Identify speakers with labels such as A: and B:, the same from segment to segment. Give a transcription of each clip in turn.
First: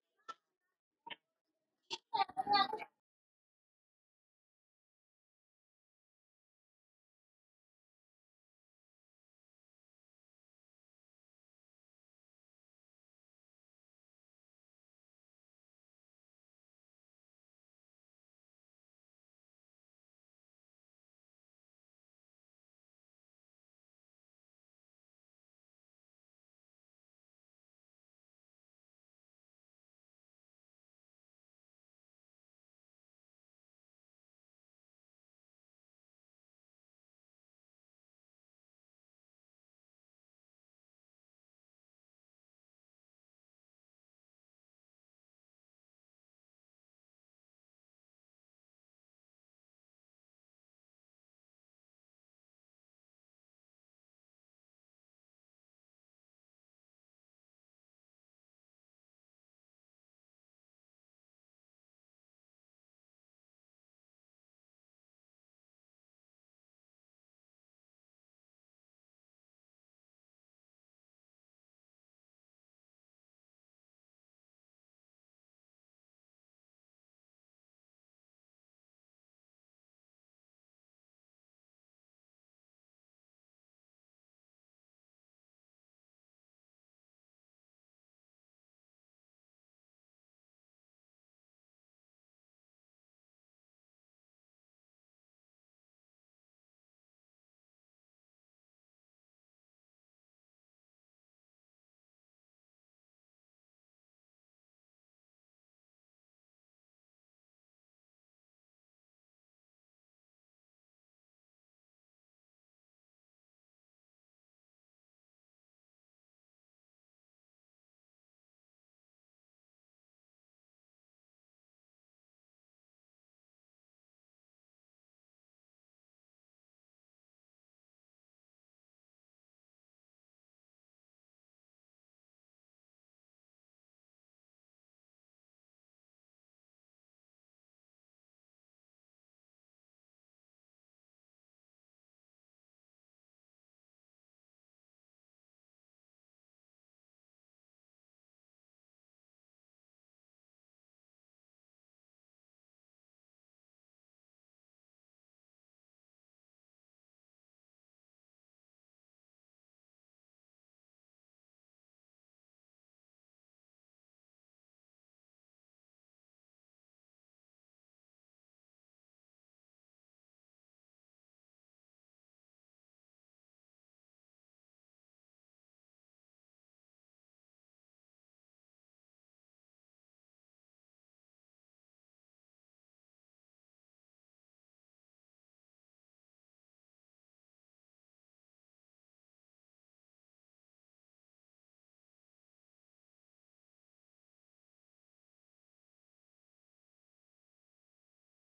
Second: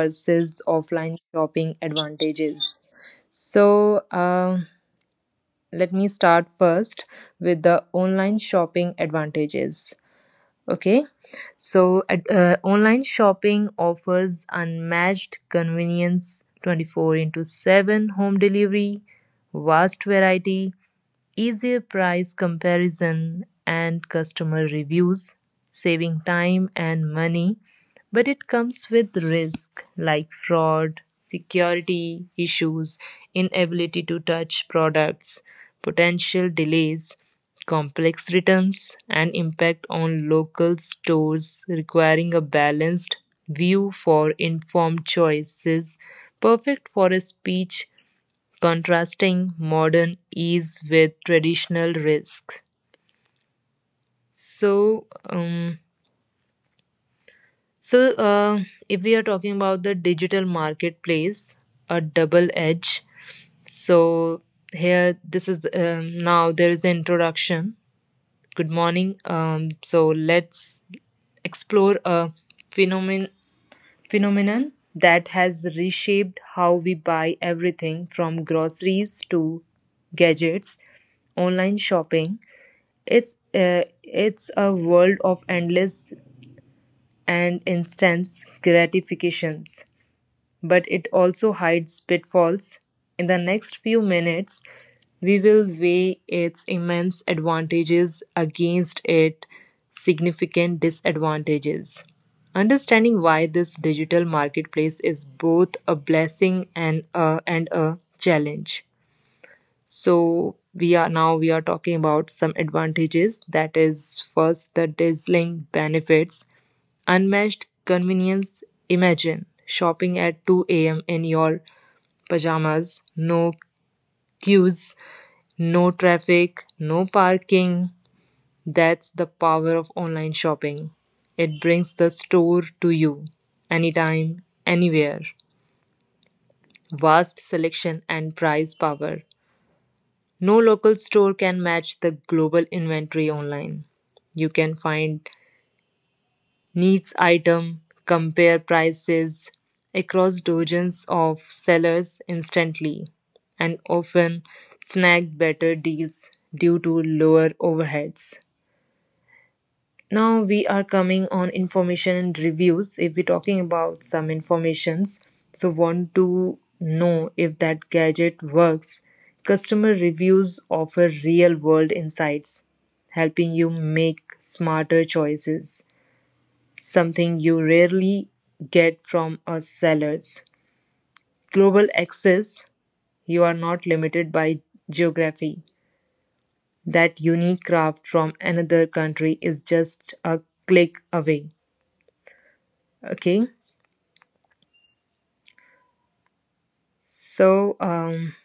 A: versus offline shopping advantages. So, um, let me start first with the online shopping advantages. Okay, so online shopping offers unmatched convenience, 24 into 7 home delivery, vast variety, easier price comparison and customer reviews, saving time and money, but it comes with risk like fraud, security issues, inability to touch products, potential delays, complex returns, and impact on local stores, requiring a balanced view for informed choices, perfect for a speech contrasting modern ease with traditional risk. So, um, So, uh, if we are talking about the digital marketplace, a double edge. So here, this is now there is an introduction. Good morning. So let's explore a phenomenon phenomenon that has reshaped how we buy everything from groceries to gadgets, online shopping. It's a world of endless and instant gratifications, but it also hides pitfalls. In the next few minutes, we will weigh its immense advantages against its significant disadvantages, understanding why this digital marketplace is both a blessing and a challenge. So we are talking about some advantages, that is first the dazzling benefits. Unmatched convenience: imagine shopping at 2 a.m. in your pajamas, no queues, no traffic, no parking. That's the power of online shopping. It brings the store to you anytime, anywhere. Vast selection and price power. No local store can match the global inventory online. You can find Needs item, compare prices across dozens of sellers instantly, and often snag better deals due to lower overheads. Now we are coming on information and reviews. If we're talking about some informations, so, want to know if that gadget works. Customer reviews offer real world insights, helping you make smarter choices, something you rarely get from a seller's. Global access: you are not limited by geography. That unique craft from another country is just a click away. Okay, so um,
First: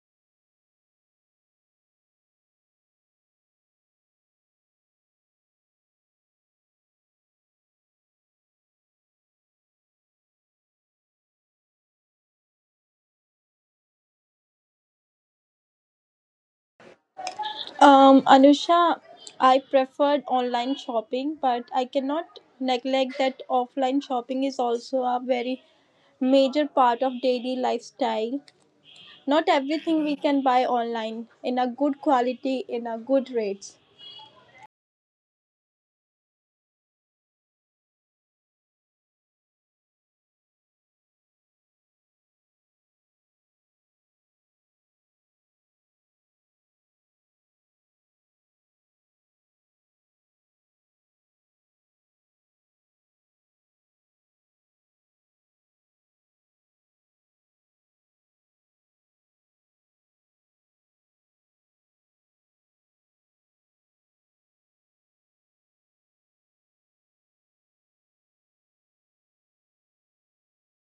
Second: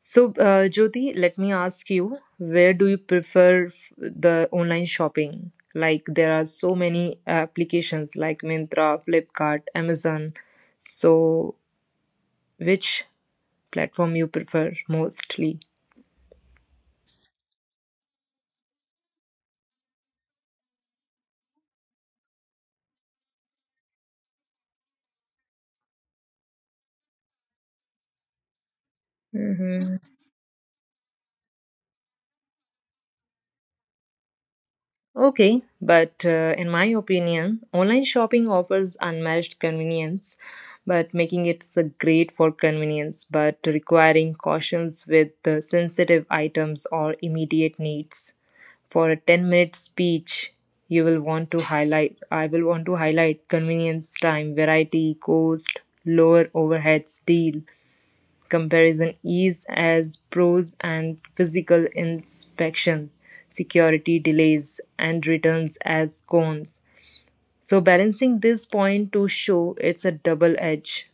A: Jyoti, let me ask you, where do you prefer the online shopping? Like, there are so many applications like Myntra, Flipkart, Amazon. So which platform you prefer mostly?
B: Anusha, I preferred online shopping, but I cannot neglect that offline shopping is also a very major part of daily lifestyle. Not
A: Mm-hmm.
B: everything we can buy online in a good quality, in a good rates.
A: Okay. But in my opinion, online shopping offers unmatched convenience, but making it so great for convenience, but requiring cautions with the sensitive items or immediate needs. For a 10-minute speech, you will want to highlight, I will want to highlight convenience, time, variety, cost, lower overheads, deal, comparison ease as pros, and physical inspection, security delays, and returns as cons. So, balancing this point to show it's a double edge.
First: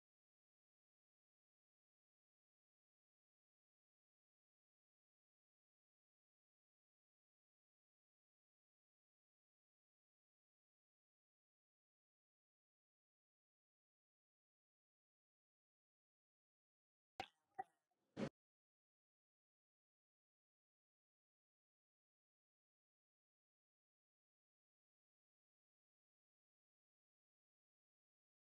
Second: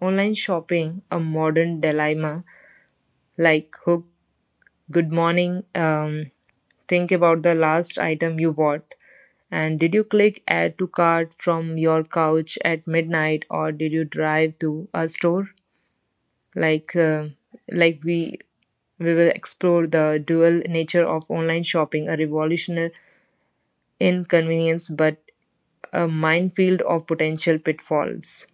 A: Online shopping, a modern dilemma, like hook, good morning, think about the last item you bought. And did you click add to cart from your couch at midnight, or did you drive to a store? like uh, like we will explore the dual nature of online shopping, a revolutionary inconvenience, but a minefield of potential pitfalls.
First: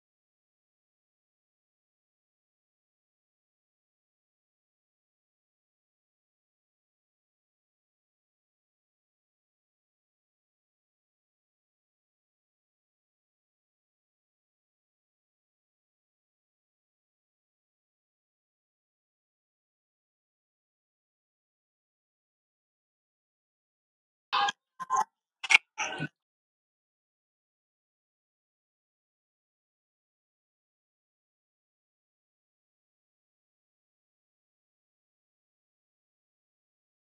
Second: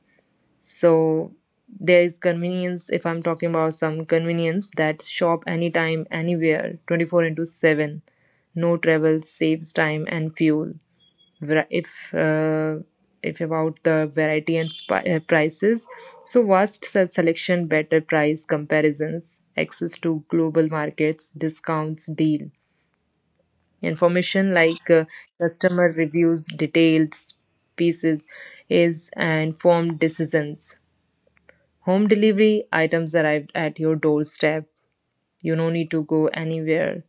A: So there is convenience. If I'm talking about some convenience, that shop anytime, anywhere, 24 into 7. No travel, saves time and fuel. Var- if uh, if about the variety and prices, so vast selection, better price comparisons, access to global markets, discounts, deal, information, customer reviews, detailed pieces is and informed decisions, home delivery, items arrived at your doorstep, you no need to go anywhere.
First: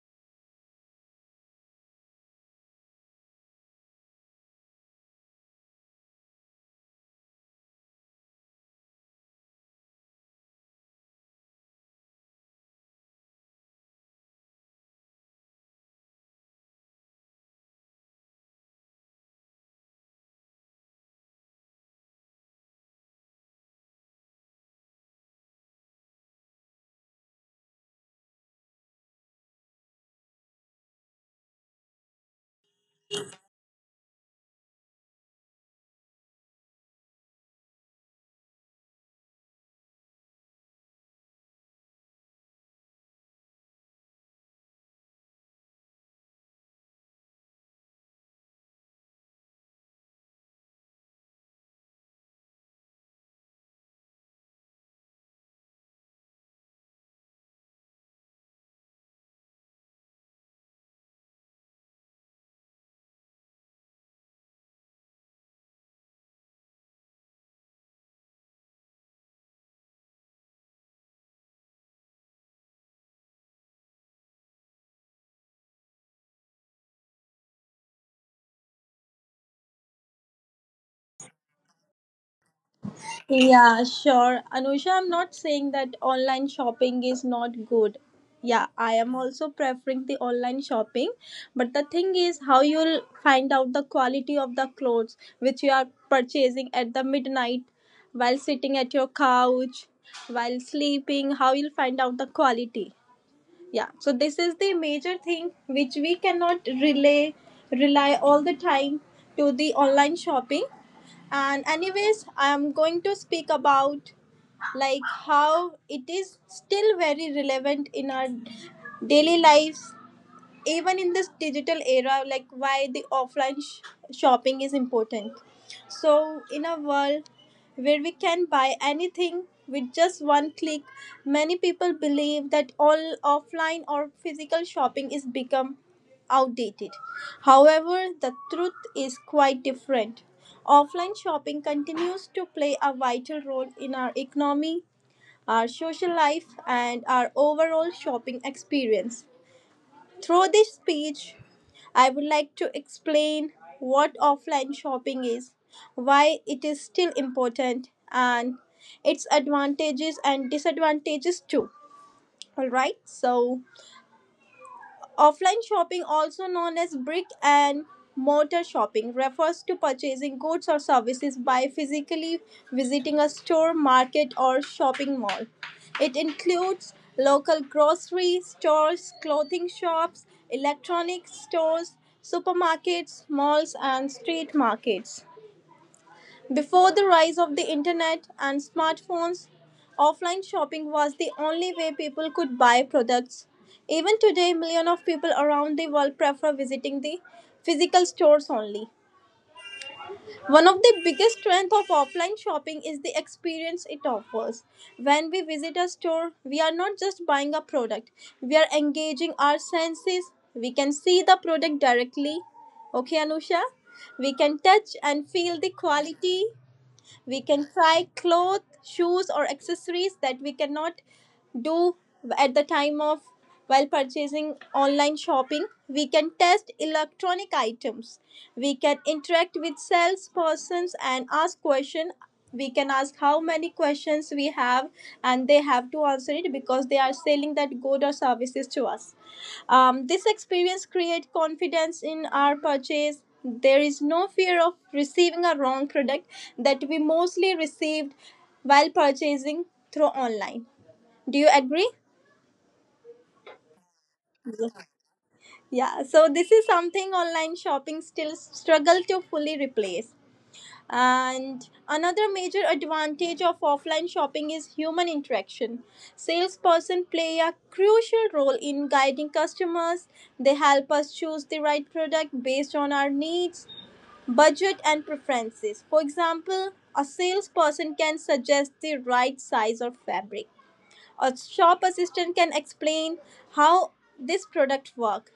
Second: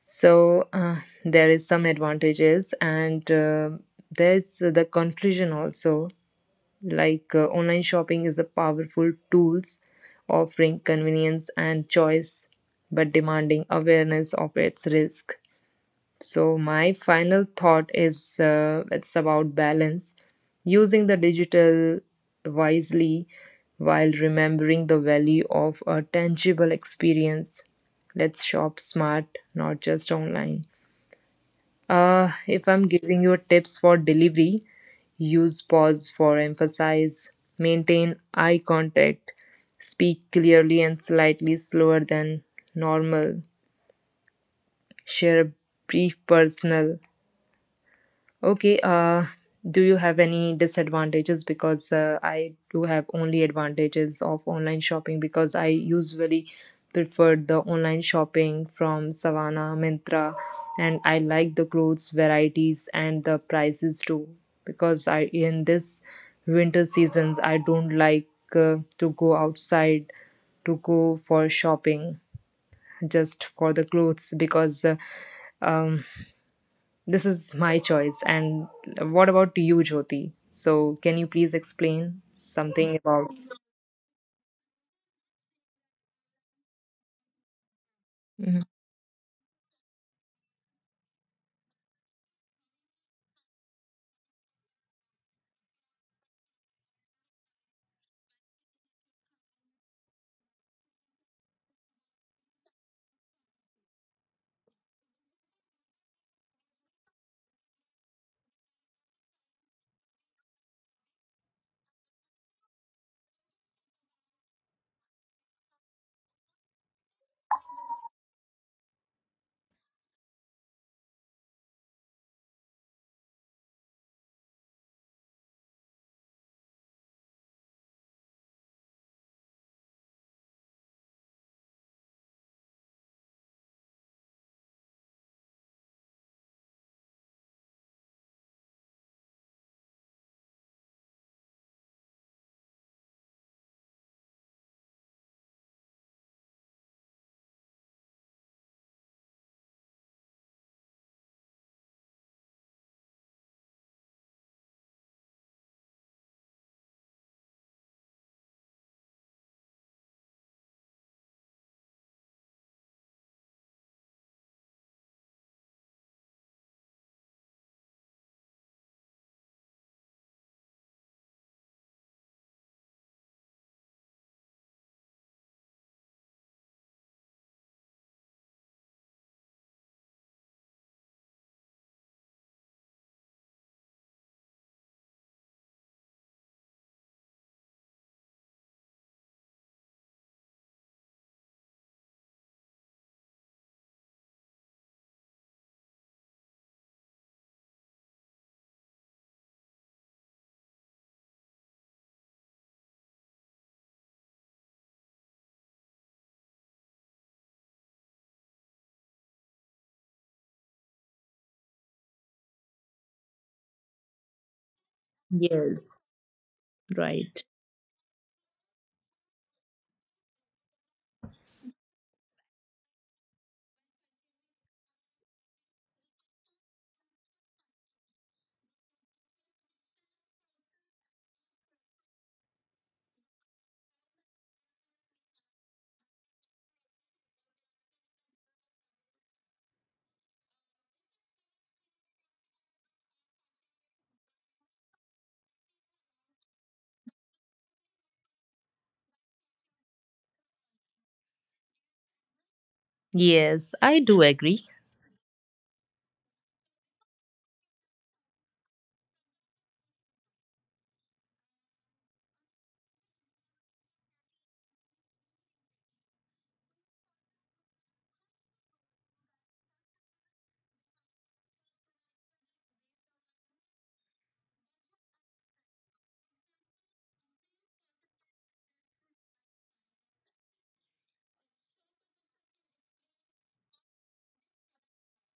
A: so uh, there is some advantages, and there's the conclusion also, online shopping is a powerful tools, offering convenience and choice, but demanding awareness of its risk. So my final thought is, it's about balance, using the digital wisely while remembering the value of a tangible experience. Let's shop smart, not just online. If I'm giving you tips for delivery, use pause for emphasis, maintain eye contact, speak clearly and slightly slower than normal, share a brief personal. Okay, do you have any disadvantages? Because I do have only advantages of online shopping, because I usually prefer the online shopping from Savannah, Mintra, and I like the clothes varieties and the prices too. Because I, in this winter seasons, I don't like to go outside, to go for shopping, just for the clothes, because um this is my choice. And what about you, Jyoti? So, can you please explain something about?
B: Yeah, sure. Anusha, I'm not saying that online shopping is not good. Yeah,
A: Mhm.
B: I am also preferring the online shopping. But the thing is, how you'll find out the quality of the clothes which you are purchasing at the midnight while sitting at your couch, while sleeping, how you'll find out the quality. Yeah, so this is the major thing which we cannot relay, rely all the time to the online shopping. And anyways, I'm going to speak about like how it is still very relevant in our daily lives even in this digital era, like why the shopping is important. So in a world where we can buy anything with just one click, many people believe that all offline or physical shopping is become outdated. However, the truth is quite different. Offline shopping continues to play a vital role in our economy, our social life, and our overall shopping experience. Through this speech, I would like to explain what offline shopping is, why it is still important, and its advantages and disadvantages too. All right, so offline shopping, also known as brick and mortar shopping, refers to purchasing goods or services by physically visiting a store, market, or shopping mall. It includes local grocery stores, clothing shops, electronics stores, supermarkets, malls, and street markets. Before the rise of the internet and smartphones, offline shopping was the only way people could buy products. Even today, millions of people around the world prefer visiting the physical stores only. One of the biggest strengths of offline shopping is the experience it offers. When we visit a store, we are not just buying a product, we are engaging our senses. We can see the product directly. Okay, Anusha? We can touch and feel the
A: Yes,
B: quality. We
A: right.
B: can try clothes, shoes, or accessories that we cannot do at the time of while purchasing online shopping. We can test electronic items. We can interact with salespersons and ask questions. We can ask how many questions we have, and they have to answer it because they are selling that good or services to us. This experience creates confidence in our purchase. There is no fear of receiving a wrong product that we mostly received while purchasing through online. Do you agree?
A: Yes, I do agree.
B: Yeah, so this is something online shopping still struggle to fully replace. And another major advantage of offline shopping is human interaction. Salesperson play a crucial role in guiding customers. They help us choose the right product based on our needs, budget, and preferences. For example, a salesperson can suggest the right size or fabric. A shop assistant can explain how this product works.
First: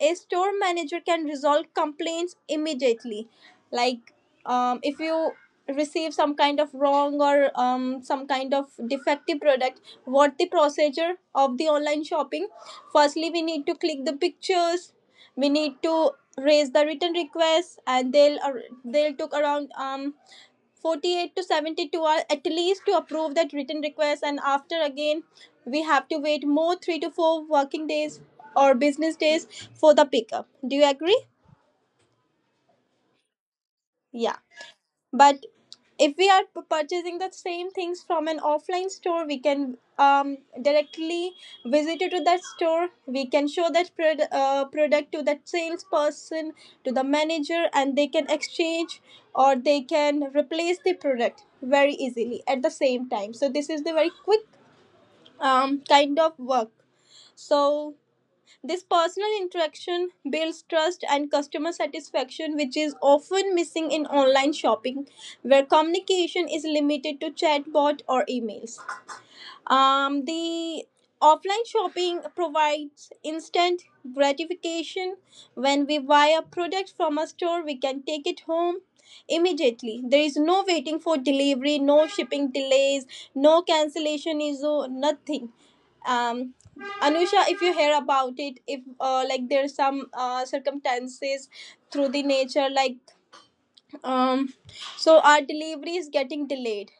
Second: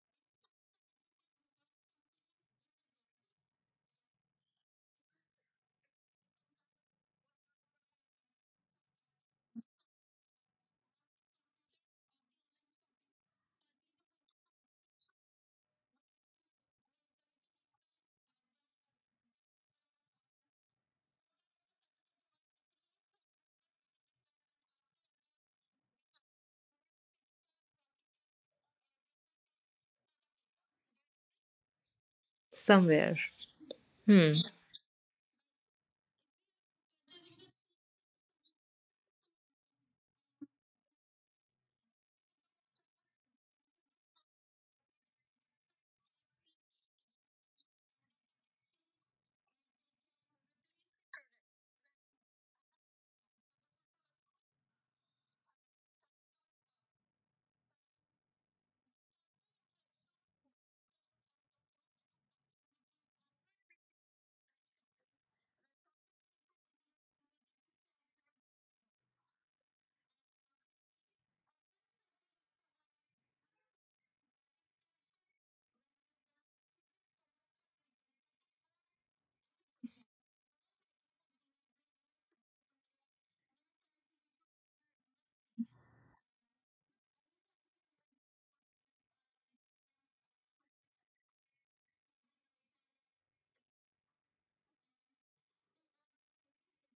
B: A store manager can resolve complaints immediately, like, if you receive some kind of wrong or some kind of defective product, what the procedure of the online shopping. Firstly, we need to click the pictures, we need to raise the return request, and they'll took around 48 to 72 hours at least to approve that written request, and after again we have to wait more 3 to 4 working days or business days for the pickup. Do you agree?
A: Somewhere? Hmm.
B: Yeah. But if we are purchasing the same things from an offline store, we can directly visit it to that store. We can show that product to that salesperson, to the manager, and they can exchange or they can replace the product very easily at the same time. So this is the very quick kind of work. So this personal interaction builds trust and customer satisfaction, which is often missing in online shopping, where communication is limited to chatbot or emails. The offline shopping provides instant gratification. When we buy a product from a store, we can take it home immediately. There is no waiting for delivery, no shipping delays, no cancellation issue, nothing. Um, Anusha, if you hear about it, if like there's some circumstances through the nature, like, um, so our delivery is getting delayed.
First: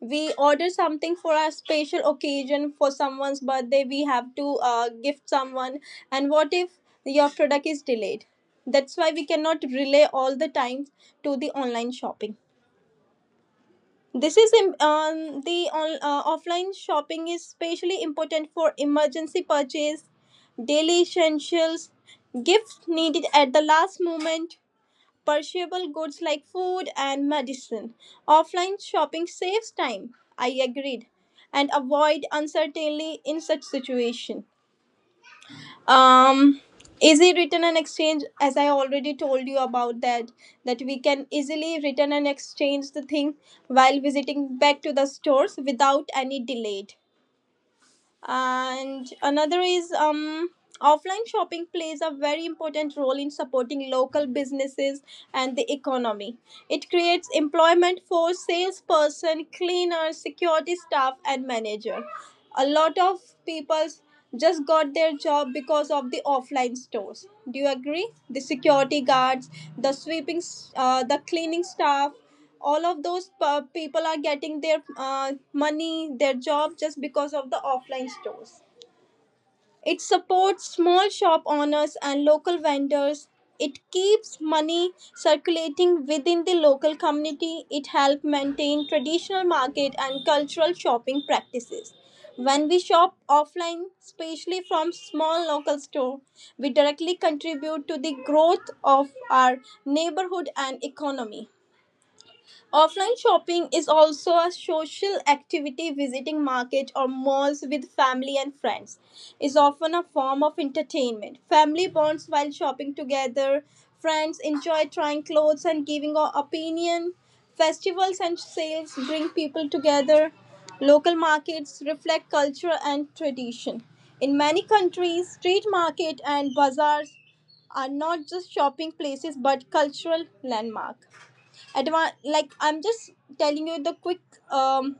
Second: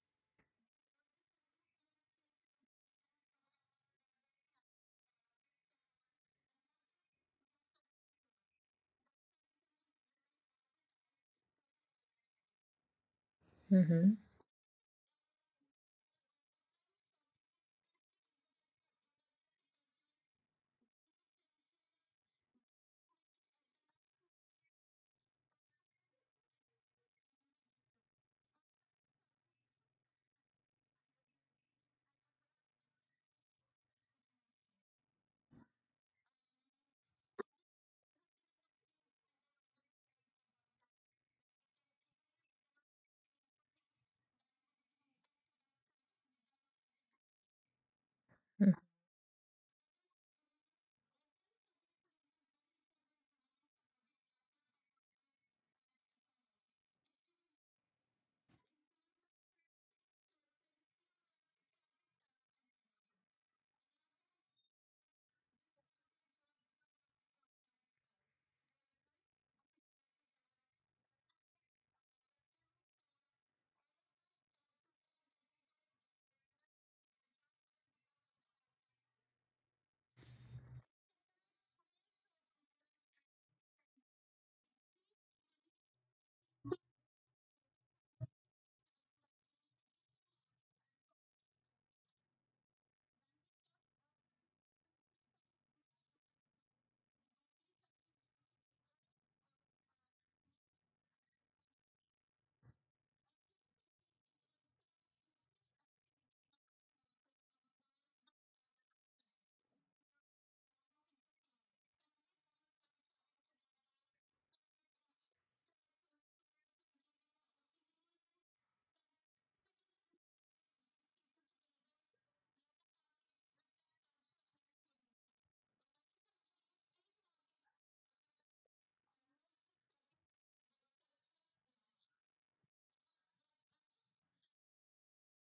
B: We order something for a special occasion, for someone's birthday we have to gift someone, and what if your product is delayed? That's why we cannot relay all the time to the online shopping.
A: Mm-hmm.
B: The offline shopping is especially important for emergency purchase, daily essentials, gifts needed at the last moment, perishable goods like food and medicine. Offline shopping saves time, I agreed, and avoid uncertainty in such situation. Um, Easy return and exchange, as I already told you about that, that we can easily return and exchange the thing while visiting back to the stores without any delay. And another is offline shopping plays a very important role in supporting local businesses and the economy. It creates employment for salesperson, cleaner, security staff, and manager. A lot of people just got their job because of the offline stores. Do you agree? The security guards, the the cleaning staff, all of those people are getting their money, their job just because of the offline stores. It supports small shop owners and local vendors. It keeps money circulating within the local community. It helps maintain traditional market and cultural shopping practices. When we shop offline, especially from small local store, we directly contribute to the growth of our neighborhood and economy. Offline shopping is also a social activity. Visiting markets or malls with family and friends is often a form of entertainment. Family bonds while shopping together. Friends enjoy trying clothes and giving our opinion. Festivals and sales bring people together. Local markets reflect culture and tradition. In many countries, street market and bazaars are not just shopping places but cultural landmark. Like I'm just telling you the quick um,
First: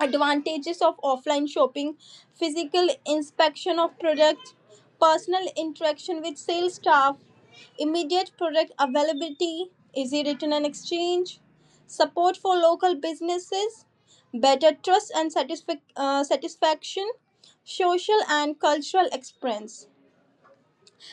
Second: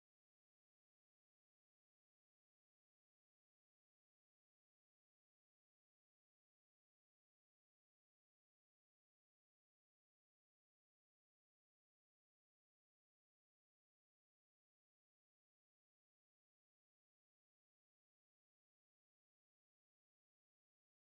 B: advantages of offline shopping: physical inspection of products, personal interaction with sales staff, immediate product availability, easy return and exchange, support for local businesses, better trust and satisfaction, social and cultural experience.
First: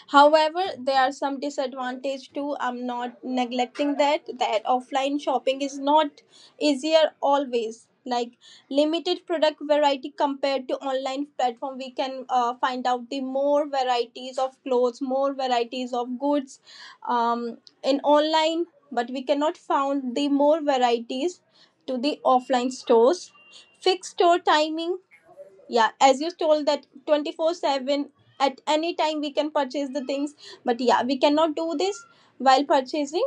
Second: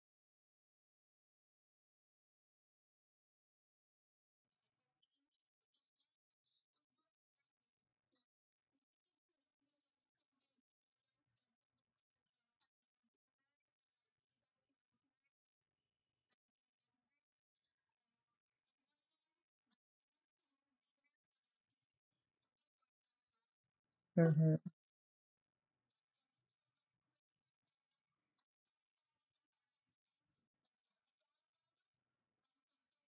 B: However, there are some disadvantage too. I'm not neglecting that that offline shopping is not easier always. Like limited product variety compared to online platform, we can find out the more varieties of clothes, more varieties of goods, in online. But we cannot found the more varieties to the offline stores. Fixed store
A: Mm-hmm.
B: timing, yeah, as you told that 24/7 at any time we can purchase the things, but yeah, we cannot do this while purchasing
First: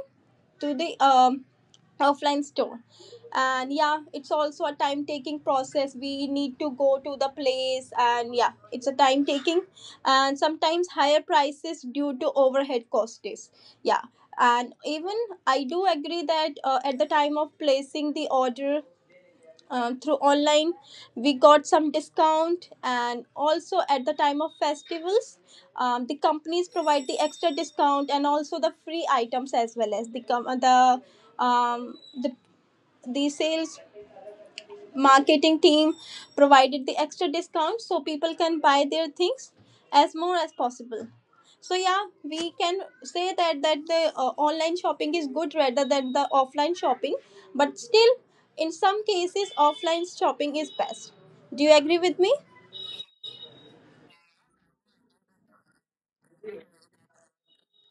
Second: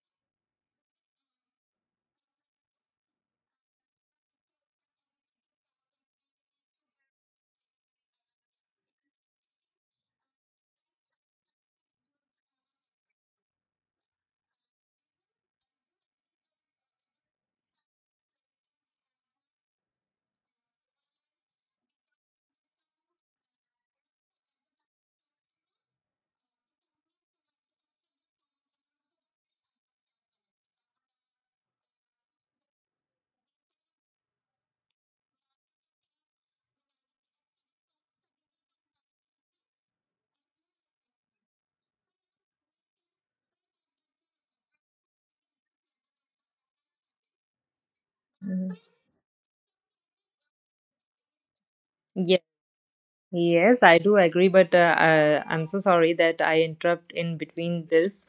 B: to the offline store. And yeah, it's also a time taking process, we need to go to the place, and yeah, it's a time taking. And sometimes higher prices due to overhead costs, yeah. And even I do agree that at the time of placing the order through online, we got some discount, and also at the time of festivals, the companies provide the extra discount and also the free items as well as the um, the sales marketing team provided the extra discount so people can buy their things as more as possible. So yeah, we can say that that the online shopping is good rather than the offline shopping, but still
A: Hmm.
B: in some cases offline shopping is best. Do you
A: Yeah.
B: agree with me?
A: Yes, I do agree, but I'm so sorry that I interrupt in between this.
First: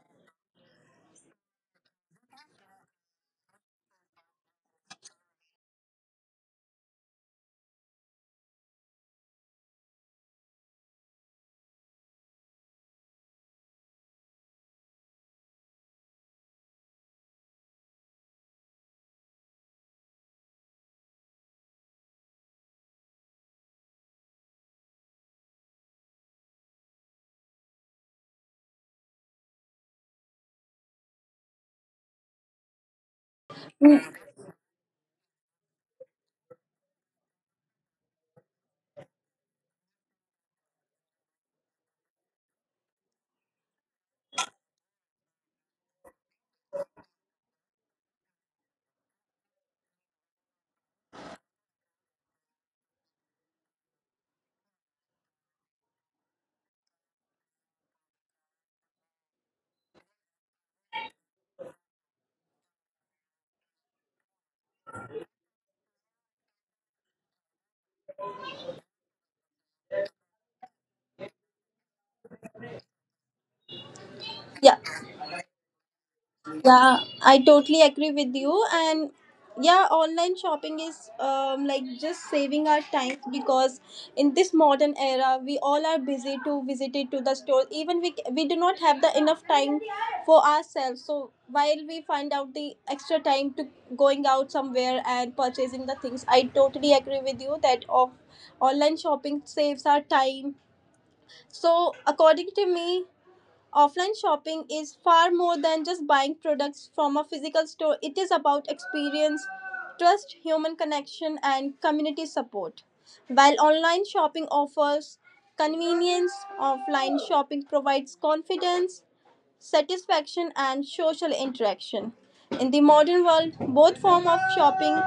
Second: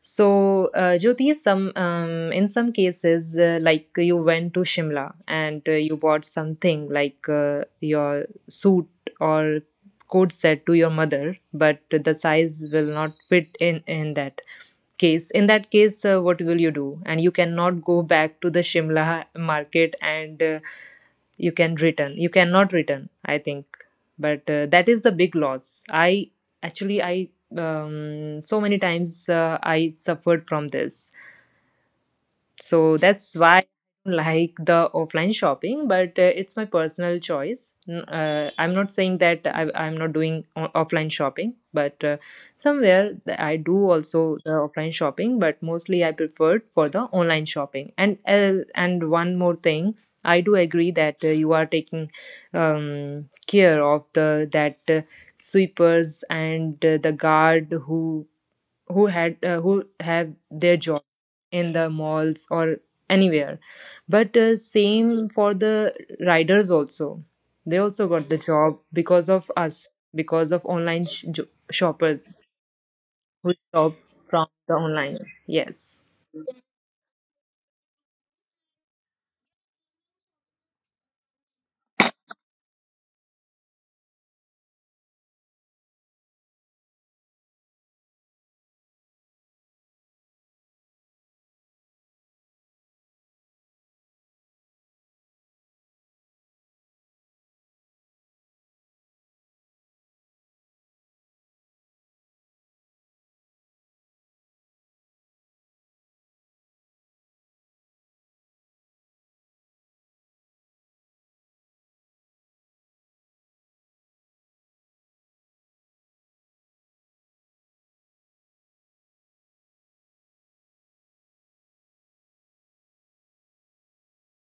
A: So, Jyoti, some in some cases, like you went to Shimla and you bought something like your suit or coat set to your mother, but the size will not fit in in that case, what will you do? And you cannot go back to the Shimla market, and you can return, you cannot return, I think. But that is the big loss. I actually I So many times I suffered from this, so that's why I don't like the offline shopping, but it's my personal choice. I'm not saying that I'm not doing offline shopping, but I do also the offline shopping, but mostly I prefer for the online shopping. And one more thing, I do agree that you are taking care of the that sweepers and the guard who have their job in the malls or anywhere. But same for the riders also, they also got the job because of us, because of online shoppers who shop
B: Yeah.
A: from the online. Yes.
B: Yeah, I totally agree with you. And yeah, online shopping is like just saving our time because in this modern era, we all are busy to visit it to the store. Even we do not have the enough time for ourselves. So while we find out the extra time to going out somewhere and purchasing the things, I totally agree with you that of online shopping saves our time. So according to me, offline shopping is far more than just buying products from a physical store. It is about experience, trust, human connection, and community support. While online shopping offers convenience, offline shopping provides confidence, satisfaction, and social interaction. In the modern world, both forms of shopping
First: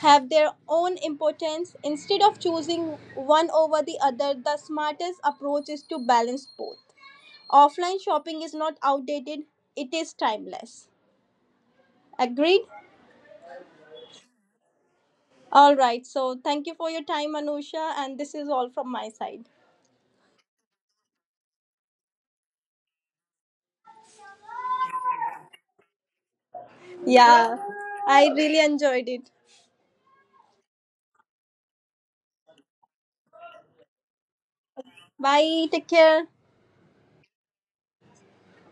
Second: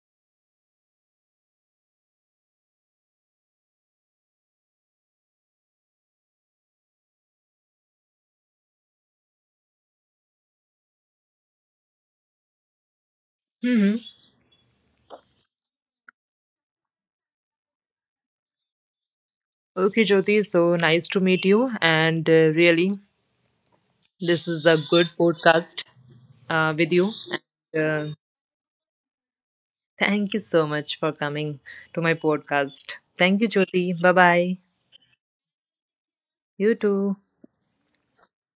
B: have their own importance. Instead of choosing one over the other, the smartest approach is to balance both. Offline shopping is not outdated, it is timeless. Agreed.
A: Hmm.
B: All right, so thank you for your time, Anusha, and this is all from my side.
A: Okay, Jyoti. So nice to meet you. And really, this is a good podcast with you.
B: Yeah,
A: Uh,
B: I really enjoyed it.
A: Thank you so much for coming to my podcast. Thank you, Jyoti. Bye bye.
B: Bye, take care.
A: You too.